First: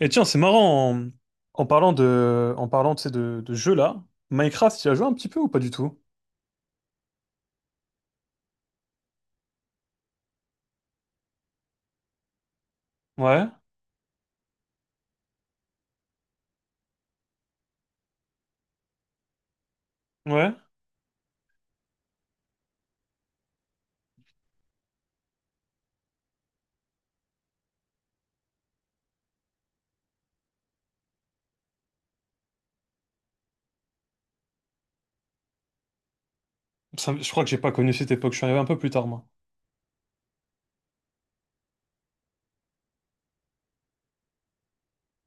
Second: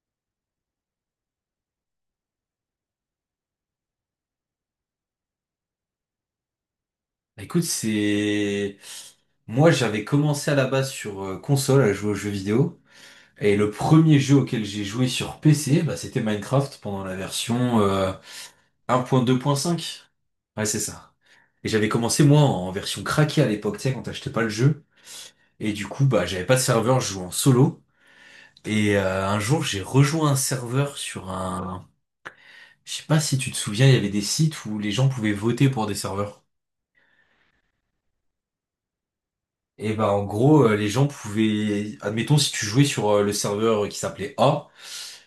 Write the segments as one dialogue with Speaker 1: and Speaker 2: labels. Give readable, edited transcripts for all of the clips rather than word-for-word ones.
Speaker 1: Et tiens, c'est marrant, en parlant, tu sais, de jeux là, Minecraft, tu y as joué un petit peu ou pas du tout?
Speaker 2: Bah, écoute, c'est... Moi, j'avais commencé à la base sur console à jouer aux jeux vidéo.
Speaker 1: Ouais,
Speaker 2: Et le premier jeu auquel j'ai joué sur PC, bah, c'était Minecraft pendant la version 1.2.5.
Speaker 1: ouais.
Speaker 2: Ouais, c'est ça. Et j'avais commencé, moi, en version craquée à l'époque, tu sais, quand t'achetais pas le jeu. Et du coup, bah, j'avais pas de serveur, je jouais en solo. Et un jour, j'ai rejoint un serveur sur un... Je sais pas si tu te souviens, il y avait des sites où les gens pouvaient voter pour des serveurs.
Speaker 1: Je crois que j'ai pas connu cette époque, je suis arrivé un peu plus tard, moi.
Speaker 2: Et ben en gros, les gens pouvaient, admettons, si tu jouais sur le serveur qui s'appelait A,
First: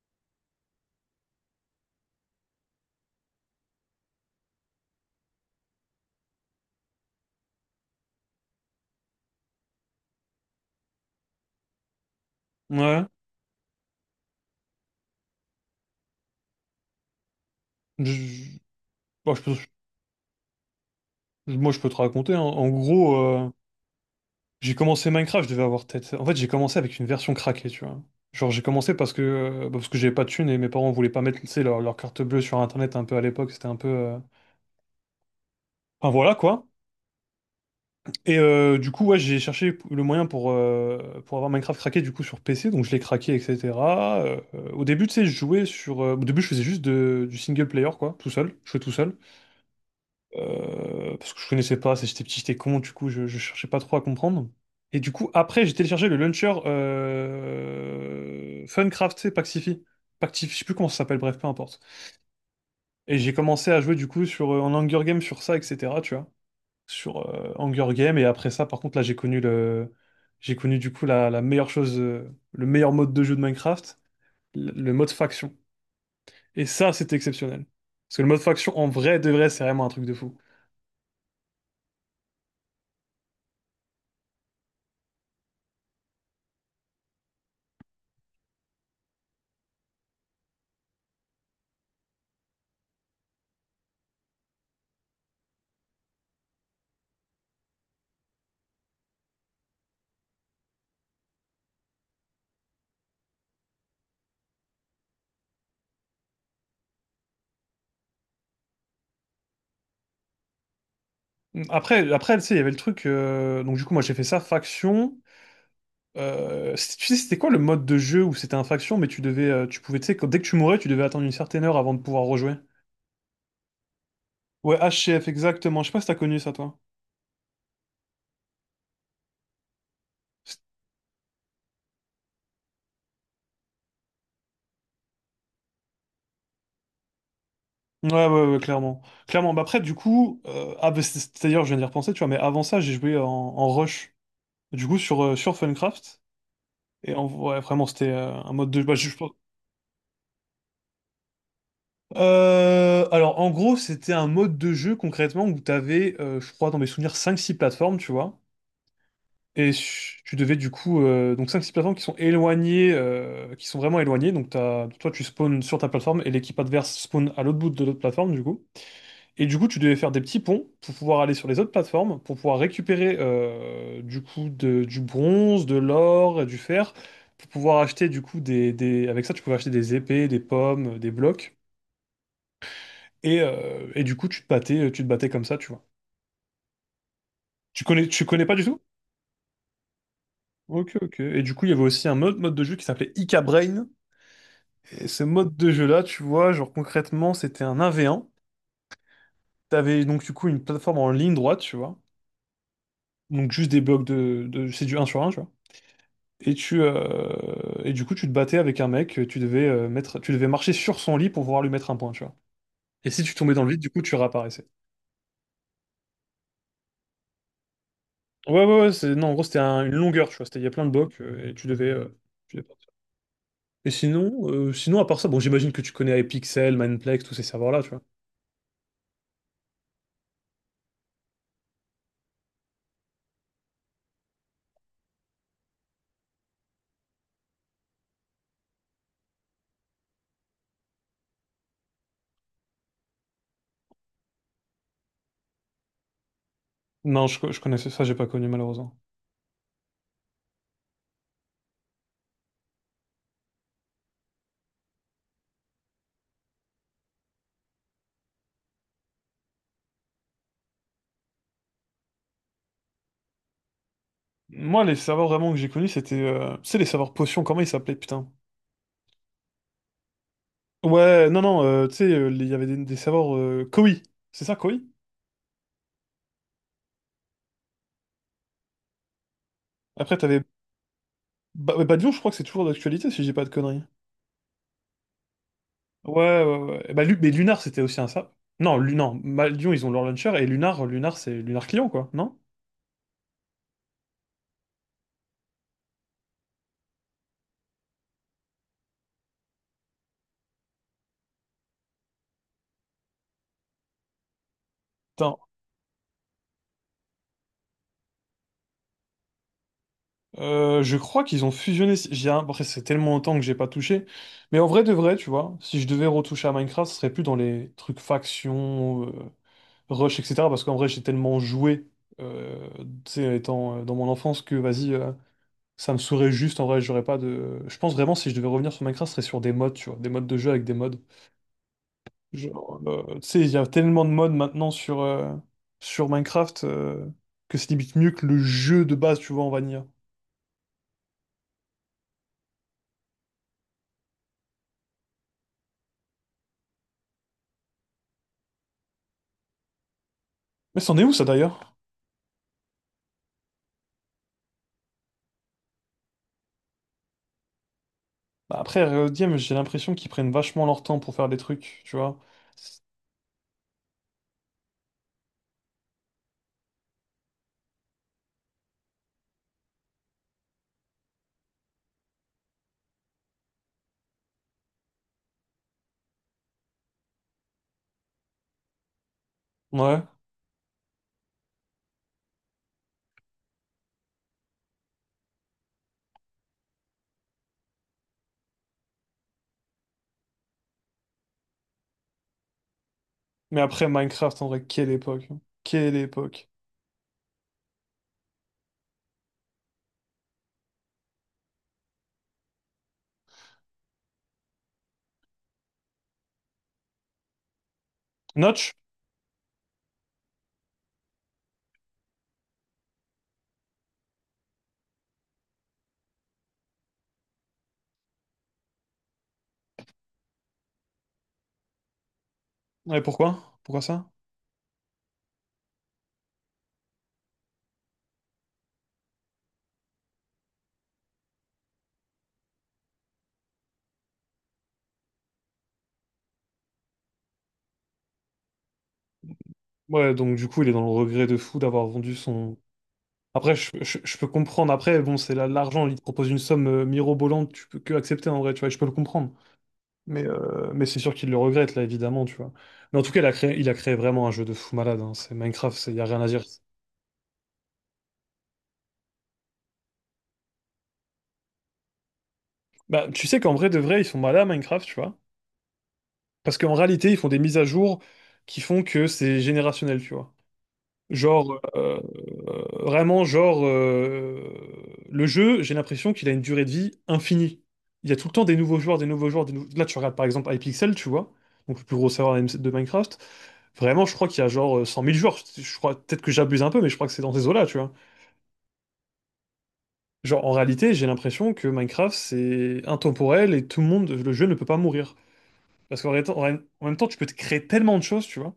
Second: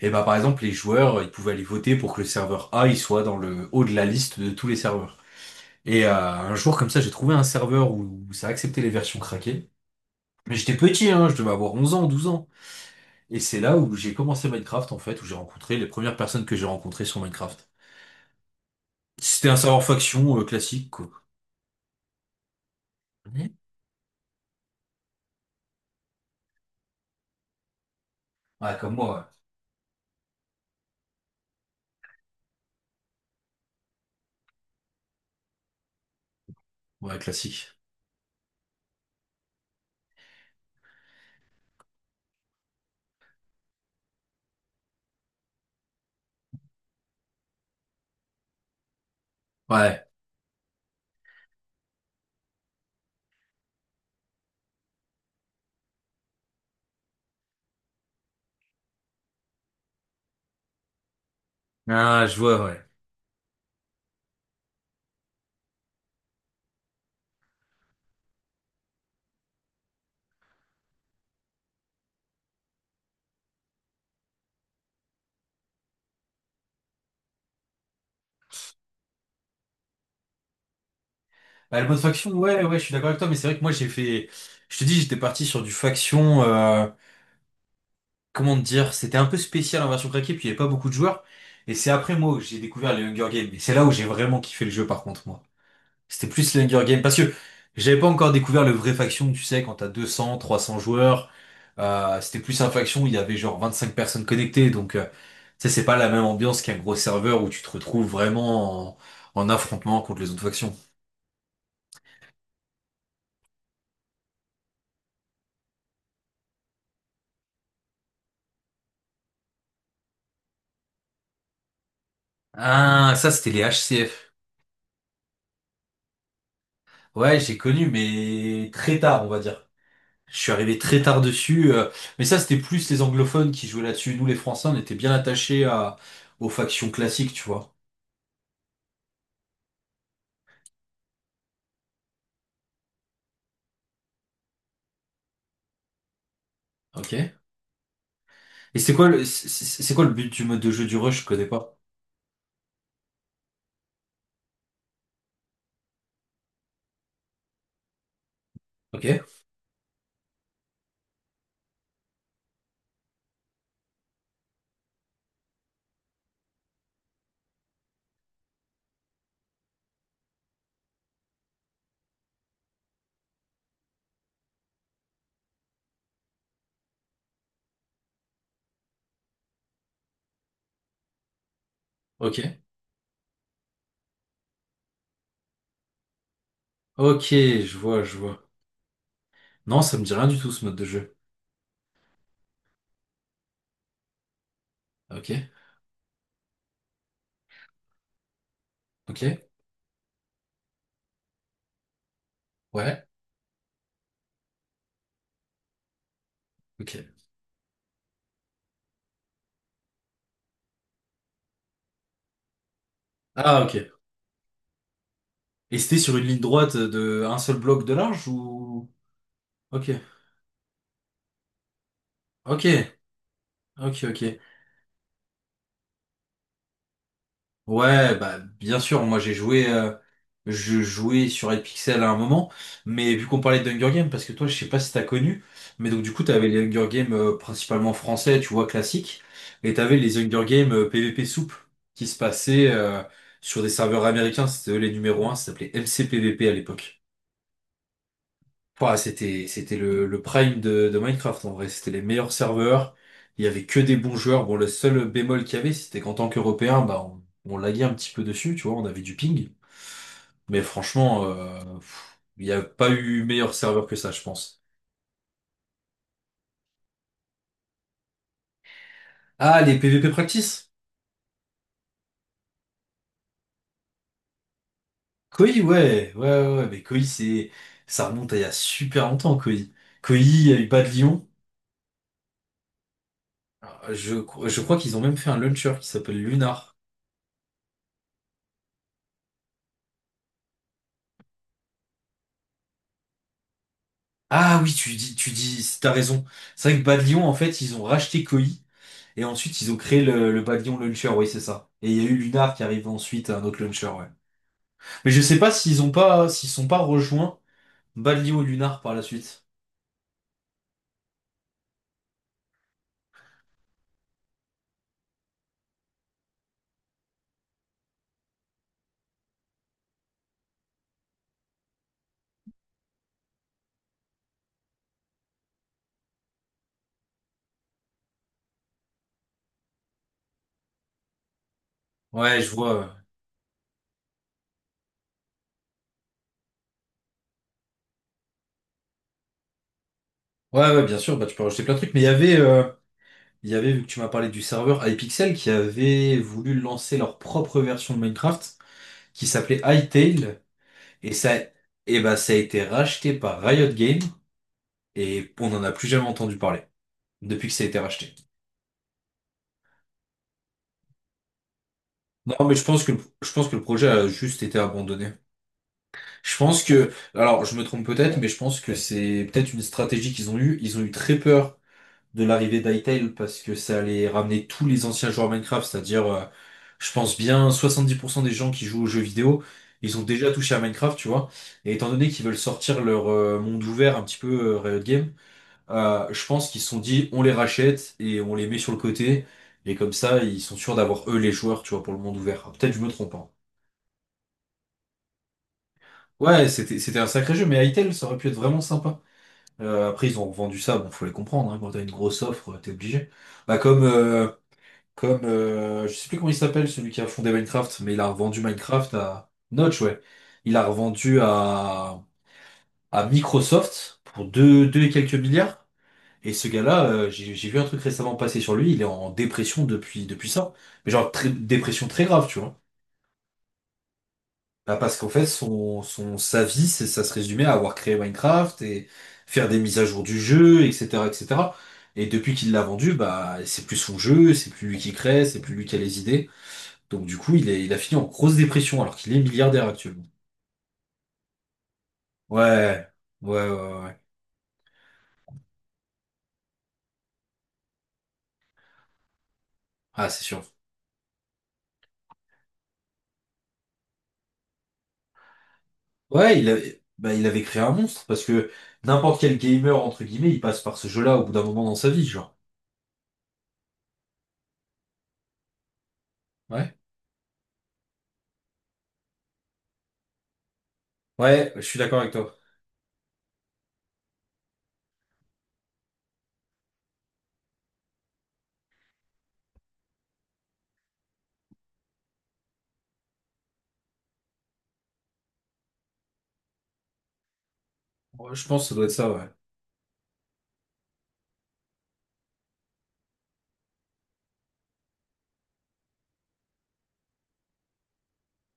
Speaker 2: et ben par exemple les joueurs, ils pouvaient aller voter pour que le serveur A il soit dans le haut de la liste de tous les serveurs. Et un jour comme ça, j'ai trouvé un serveur où ça acceptait les versions craquées. Mais j'étais petit, hein, je devais avoir 11 ans, 12 ans.
Speaker 1: Ouais.
Speaker 2: Et c'est là où j'ai commencé Minecraft en fait, où j'ai rencontré les premières personnes que j'ai rencontrées sur Minecraft.
Speaker 1: Je- je- bon,
Speaker 2: C'était un serveur faction classique quoi.
Speaker 1: moi, je peux te raconter, hein. En gros,
Speaker 2: Mhm.
Speaker 1: j'ai commencé Minecraft, je devais avoir peut-être... En fait, j'ai commencé avec une version craquée, tu vois. Genre, j'ai
Speaker 2: Ouais,
Speaker 1: commencé
Speaker 2: comme
Speaker 1: parce que,
Speaker 2: moi.
Speaker 1: bah, parce que j'avais pas de thunes et mes parents voulaient pas mettre, tu sais, leur carte bleue sur Internet un peu à l'époque, c'était un peu... Enfin, voilà, quoi.
Speaker 2: Ouais, ouais, classique.
Speaker 1: Et du coup, ouais, j'ai cherché le moyen pour avoir Minecraft craqué du coup sur PC, donc je l'ai craqué, etc. Au début, tu sais, je jouais sur. Au début, je faisais juste du single player, quoi, tout seul. Je jouais tout seul.
Speaker 2: Ouais.
Speaker 1: Parce que je connaissais pas, j'étais petit, j'étais con, du coup, je cherchais pas trop à comprendre. Et du coup, après, j'ai téléchargé le launcher Funcraft, tu sais, Pactify. Pactify, je sais plus comment ça s'appelle, bref, peu importe.
Speaker 2: Ah, je vois, ouais.
Speaker 1: Et j'ai commencé à jouer du coup sur, en Hunger Games sur ça, etc., tu vois sur Hunger Games. Et après ça, par contre, là, j'ai connu du coup la meilleure chose, le meilleur mode de jeu de Minecraft, le mode faction. Et ça, c'était exceptionnel. Parce que le mode faction, en vrai, de vrai, c'est vraiment un truc de fou.
Speaker 2: Bah, le mode faction, ouais, ouais, je suis d'accord avec toi, mais c'est vrai que moi j'ai fait. Je te dis, j'étais parti sur du faction. Comment te dire? C'était un peu spécial en version craquée, puis il n'y avait pas beaucoup de joueurs. Et c'est après moi que j'ai découvert les Hunger Games. Et c'est là où j'ai vraiment kiffé le jeu, par contre, moi. C'était plus les Hunger Games. Parce que j'avais pas encore découvert le vrai faction, tu sais, quand t'as 200, 300 joueurs. C'était plus un faction où il y avait genre 25 personnes connectées. Donc, tu sais, c'est pas la même ambiance qu'un gros serveur où tu te retrouves vraiment en affrontement contre les autres factions.
Speaker 1: Après, tu sais, il y avait le truc. Donc du coup, moi, j'ai fait ça faction. Tu sais, c'était quoi le mode de jeu où c'était un faction, mais tu pouvais, tu sais, dès que tu mourais, tu devais attendre une certaine heure avant de pouvoir rejouer.
Speaker 2: Ah, ça, c'était les HCF.
Speaker 1: Ouais, H C F exactement. Je sais pas si t'as connu ça, toi.
Speaker 2: Ouais, j'ai connu, mais très tard, on va dire. Je suis arrivé très tard dessus. Mais ça, c'était plus les anglophones qui jouaient là-dessus. Nous, les Français, on était bien attachés aux factions classiques, tu vois.
Speaker 1: Ouais, ouais, ouais, clairement. Bah après, du coup, d'ailleurs, je viens d'y repenser, tu vois, mais avant ça, j'ai joué en Rush. Du coup, sur Funcraft.
Speaker 2: Ok.
Speaker 1: Et en,
Speaker 2: Et
Speaker 1: ouais, vraiment, c'était un mode de jeu.
Speaker 2: c'est quoi le, c'est c'est quoi le but du mode de jeu du rush? Je connais pas.
Speaker 1: Alors, en gros, c'était un mode de jeu concrètement où je crois, dans mes souvenirs, cinq six plateformes, tu vois.
Speaker 2: Ok.
Speaker 1: Et ch- tu devais, du coup, donc cinq six plateformes qui sont éloignées, qui sont vraiment éloignées. Donc, toi, tu spawns sur ta plateforme et l'équipe adverse spawn à l'autre bout de l'autre plateforme, du coup. Et du coup, tu devais faire des petits ponts pour pouvoir aller sur les autres plateformes, pour pouvoir récupérer du coup du bronze, de l'or, et du fer, pour pouvoir acheter du coup avec ça, tu pouvais acheter des épées, des pommes, des blocs.
Speaker 2: Ok.
Speaker 1: Et du coup, tu te battais comme ça, tu vois.
Speaker 2: Ok, je vois, je
Speaker 1: Tu connais
Speaker 2: vois.
Speaker 1: pas du tout?
Speaker 2: Non, ça me dit rien du tout, ce mode de
Speaker 1: Ok,
Speaker 2: jeu.
Speaker 1: ok. Et du coup, il y avait aussi un autre mode de jeu qui s'appelait Ika Brain. Et ce
Speaker 2: Ok.
Speaker 1: mode de jeu-là, tu vois, genre concrètement, c'était un 1v1.
Speaker 2: Ok.
Speaker 1: T'avais donc du coup une plateforme en ligne droite, tu vois.
Speaker 2: Ouais.
Speaker 1: Donc juste des blocs de... C'est du un sur un, tu vois. Et tu
Speaker 2: Ok.
Speaker 1: et du coup tu te battais avec un mec, tu devais marcher sur son lit pour pouvoir lui mettre un point, tu vois. Et si tu tombais
Speaker 2: Ah,
Speaker 1: dans le vide,
Speaker 2: ok.
Speaker 1: du coup tu réapparaissais.
Speaker 2: Et c'était sur une ligne droite de un seul bloc de large ou...
Speaker 1: Ouais, c'est non en gros
Speaker 2: Ok.
Speaker 1: une longueur, tu vois, c'était il y a plein de blocs tu devais partir.
Speaker 2: Ok.
Speaker 1: Et
Speaker 2: Ok,
Speaker 1: sinon
Speaker 2: ok.
Speaker 1: sinon à part ça, bon j'imagine que tu connais Epixel, Mineplex, tous ces serveurs là, tu vois.
Speaker 2: Ouais, bah bien sûr, moi j'ai joué je jouais sur Red Pixel à un moment, mais vu qu'on parlait d'Hunger Games, parce que toi je sais pas si t'as connu, mais donc du coup t'avais les Hunger Games principalement français, tu vois, classiques, et t'avais les Hunger Games PVP soupe qui se passaient sur des serveurs américains, c'était eux les numéros un. Ça s'appelait MCPVP à l'époque.
Speaker 1: Non, je connaissais ça, j'ai pas connu malheureusement.
Speaker 2: Ouah, c'était le prime de Minecraft en vrai. C'était les meilleurs serveurs. Il y avait que des bons joueurs. Bon, le seul bémol qu'il y avait, c'était qu'en tant qu'Européen, bah, on laguait un petit peu dessus, tu vois, on avait du ping. Mais franchement, il n'y a pas eu meilleur serveur que ça, je pense.
Speaker 1: Moi les serveurs vraiment que j'ai connus c'était tu sais les serveurs potions, comment ils s'appelaient putain?
Speaker 2: Ah, les PvP Practice?
Speaker 1: Ouais, non non, tu sais il y avait des serveurs Koi, c'est ça Koi?
Speaker 2: Koi, ouais, ouais, ouais, ouais, mais Koi, c'est, ça remonte à il y a super longtemps, Koi.
Speaker 1: Après
Speaker 2: Koi,
Speaker 1: t'avais...
Speaker 2: il y a eu Bas de Lyon.
Speaker 1: Ouais, Badiou, je crois que c'est toujours d'actualité si je dis pas de conneries.
Speaker 2: Ah, je crois qu'ils ont même fait un launcher qui s'appelle
Speaker 1: Ouais, ouais,
Speaker 2: Lunar.
Speaker 1: ouais. Et bah, mais Lunar, c'était aussi un sap. Non, non, Badiou, ils ont leur launcher et Lunar, c'est Lunar client, quoi, non?
Speaker 2: Ah oui, tu dis, t'as raison. C'est vrai que Bad Lion en fait, ils ont racheté Koei et ensuite ils ont créé le Bad Lion Launcher, oui, c'est ça. Et il y a eu Lunar qui arrive ensuite, un autre launcher, ouais. Mais je sais
Speaker 1: Attends,
Speaker 2: pas s'ils ont pas, s'ils sont pas rejoints Bad Lion ou Lunar par la suite.
Speaker 1: je crois qu'ils ont fusionné. Si, après, c'est tellement longtemps que j'ai pas touché. Mais en vrai de vrai, tu vois, si je devais retoucher à Minecraft, ce serait plus dans les trucs factions, rush, etc. Parce qu'en vrai, j'ai tellement joué, euh, tu sais, étant dans mon enfance que vas-y, ça me saurait juste. En vrai, j'aurais pas de. Je pense vraiment, si je devais revenir sur Minecraft, ce serait sur des modes, tu vois, des modes de jeu avec des mods.
Speaker 2: Ouais, je
Speaker 1: Genre,
Speaker 2: vois.
Speaker 1: tu sais, il y a tellement de modes maintenant sur, sur Minecraft que c'est limite mieux que le jeu de base, tu vois, en vanilla.
Speaker 2: Ouais, ouais, bien sûr, bah tu peux rajouter plein de trucs, mais il y avait, vu que tu m'as parlé du serveur iPixel qui avait voulu lancer leur propre version de Minecraft qui s'appelait Hytale
Speaker 1: Mais c'en est où
Speaker 2: et
Speaker 1: ça
Speaker 2: ça,
Speaker 1: d'ailleurs?
Speaker 2: et bah ça a été racheté par Riot Games et on n'en a plus jamais entendu parler depuis que ça a été racheté.
Speaker 1: Bah, après, Riot Games, j'ai l'impression qu'ils prennent vachement leur temps pour faire des trucs, tu vois.
Speaker 2: Non, mais je pense que le projet a juste été abandonné. Je pense que, alors je me trompe peut-être, mais je pense que c'est peut-être une stratégie qu'ils ont eue. Ils ont eu très peur de l'arrivée d'Hytale parce que ça allait ramener tous les anciens joueurs Minecraft, c'est-à-dire, je pense bien 70% des gens qui jouent aux jeux vidéo, ils
Speaker 1: Ouais.
Speaker 2: ont déjà touché à Minecraft, tu vois. Et étant donné qu'ils veulent sortir leur monde ouvert un petit peu Riot Games, je pense qu'ils se sont dit, on les rachète et on les met sur le côté. Et comme ça, ils sont sûrs d'avoir eux les joueurs, tu vois, pour le monde ouvert. Ah, peut-être je me trompe, hein.
Speaker 1: Mais après, Minecraft, en vrai, quelle époque, hein. Quelle époque.
Speaker 2: Ouais, c'était un sacré jeu, mais Hytale, ça aurait pu être vraiment sympa. Après, ils ont vendu ça, bon, faut les comprendre, hein, quand t'as une grosse offre, t'es obligé. Bah comme je sais plus comment il s'appelle, celui qui a fondé Minecraft, mais il a revendu
Speaker 1: Notch?
Speaker 2: Minecraft à Notch, ouais. Il a revendu à Microsoft pour deux, deux et quelques milliards. Et ce gars-là, j'ai vu un truc récemment passer sur lui, il est en dépression depuis, depuis ça. Mais genre, dépression très grave, tu vois.
Speaker 1: Ouais, pourquoi? Pourquoi ça?
Speaker 2: Bah, parce qu'en fait, sa vie, ça se résumait à avoir créé Minecraft et faire des mises à jour du jeu, etc., etc. Et cetera. Et depuis qu'il l'a vendu, bah, c'est plus son jeu, c'est plus lui qui crée, c'est plus lui qui a les idées. Donc, du coup, il a fini en grosse dépression alors qu'il est milliardaire actuellement.
Speaker 1: Ouais, donc du coup, il est dans le regret de fou d'avoir vendu son.
Speaker 2: Ouais, ouais, ouais,
Speaker 1: Après,
Speaker 2: ouais, ouais.
Speaker 1: je peux comprendre. Après, bon, l'argent, il te propose une somme mirobolante, tu peux que accepter en vrai, tu vois, je peux le comprendre.
Speaker 2: Ah, c'est sûr.
Speaker 1: Mais c'est sûr qu'il le regrette, là, évidemment, tu vois. Mais en tout cas, il a créé vraiment un jeu de fou malade, hein. C'est Minecraft, il n'y a rien à
Speaker 2: Ouais,
Speaker 1: dire.
Speaker 2: il avait, bah, il avait créé un monstre parce que n'importe quel gamer, entre guillemets, il passe par ce jeu-là au bout d'un moment dans sa vie, genre.
Speaker 1: Bah, tu sais qu'en vrai, de vrai, ils sont malades à Minecraft, tu vois. Parce qu'en
Speaker 2: Ouais,
Speaker 1: réalité, ils font des mises à jour qui font que c'est générationnel, tu vois.
Speaker 2: ouais,
Speaker 1: Genre,
Speaker 2: je suis d'accord avec toi.
Speaker 1: vraiment, genre, le jeu, j'ai l'impression qu'il a une durée de vie infinie. Il y a tout le temps des nouveaux joueurs, des nouveaux joueurs, des nou- là, tu regardes par exemple iPixel, tu vois, donc le plus gros serveur de Minecraft. Vraiment, je crois qu'il y a genre 100 000 joueurs. Je crois, peut-être que j'abuse un peu, mais je crois que c'est dans ces eaux-là, tu vois.
Speaker 2: Je pense que ça doit être ça, ouais.
Speaker 1: Genre, en réalité, j'ai l'impression que Minecraft, c'est intemporel et tout le monde, le jeu ne peut pas mourir. Parce qu'en ré- en ré- En même temps, tu peux te créer tellement de choses, tu vois.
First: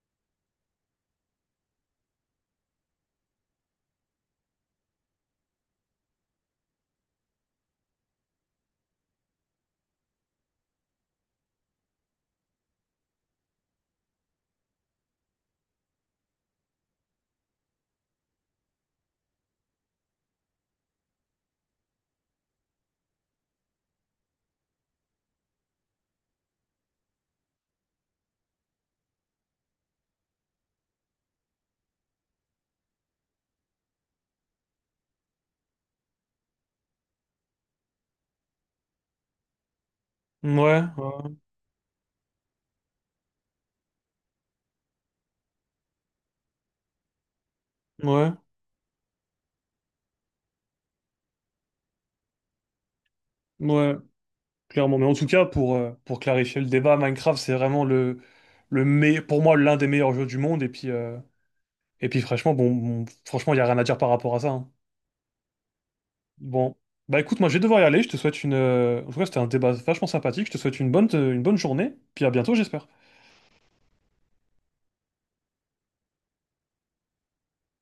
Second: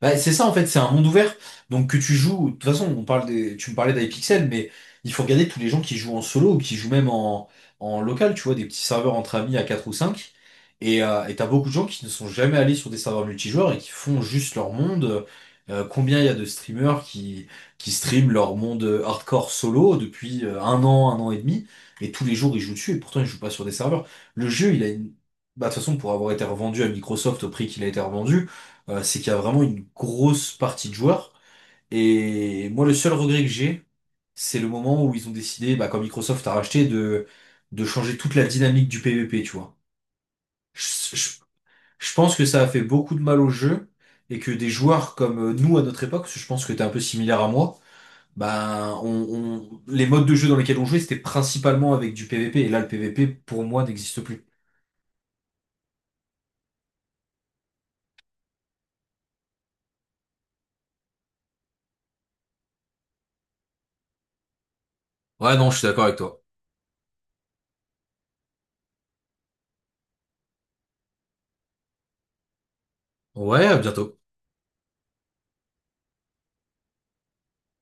Speaker 2: Bah, c'est ça en fait, c'est un monde ouvert. Donc que tu joues, de toute façon, on parle des, tu me parlais d'iPixel, mais il faut regarder tous les gens qui jouent en solo ou qui jouent même en local, tu vois, des petits serveurs entre amis à 4 ou 5. Et t'as beaucoup de gens qui ne sont jamais allés sur des serveurs multijoueurs et qui font juste leur monde. Combien il y a de streamers qui streament leur monde hardcore solo depuis un an et demi, et tous les jours ils jouent dessus, et pourtant ils jouent pas sur des serveurs. Le jeu, il a une... Bah, de toute façon, pour avoir été revendu à Microsoft au prix qu'il a été revendu, c'est qu'il y a vraiment une grosse partie de joueurs. Et moi, le seul regret que j'ai, c'est le moment où ils ont décidé, bah, quand Microsoft a racheté, de changer toute la dynamique du PvP, tu vois.
Speaker 1: Ouais,
Speaker 2: Je, je- je pense que ça a fait beaucoup de mal au jeu et que des joueurs comme nous à notre époque, parce que je pense que t'es un peu similaire à moi,
Speaker 1: ouais, ouais.
Speaker 2: bah, les modes de jeu dans lesquels on jouait, c'était principalement avec du PvP. Et là, le PvP, pour moi,
Speaker 1: ouais.
Speaker 2: n'existe plus.
Speaker 1: Clairement, mais en tout cas, pour clarifier le débat, Minecraft, c'est vraiment pour moi l'un des meilleurs jeux du monde. Et puis franchement, franchement, il n'y a rien à dire par rapport à ça, hein.
Speaker 2: Ouais, non, je suis d'accord avec toi.
Speaker 1: Bon, bah écoute, moi je vais devoir y aller. Je te souhaite une. En tout cas, c'était un débat vachement sympathique. Je te souhaite une bonne journée. Puis à bientôt, j'espère.
Speaker 2: Ouais, à bientôt.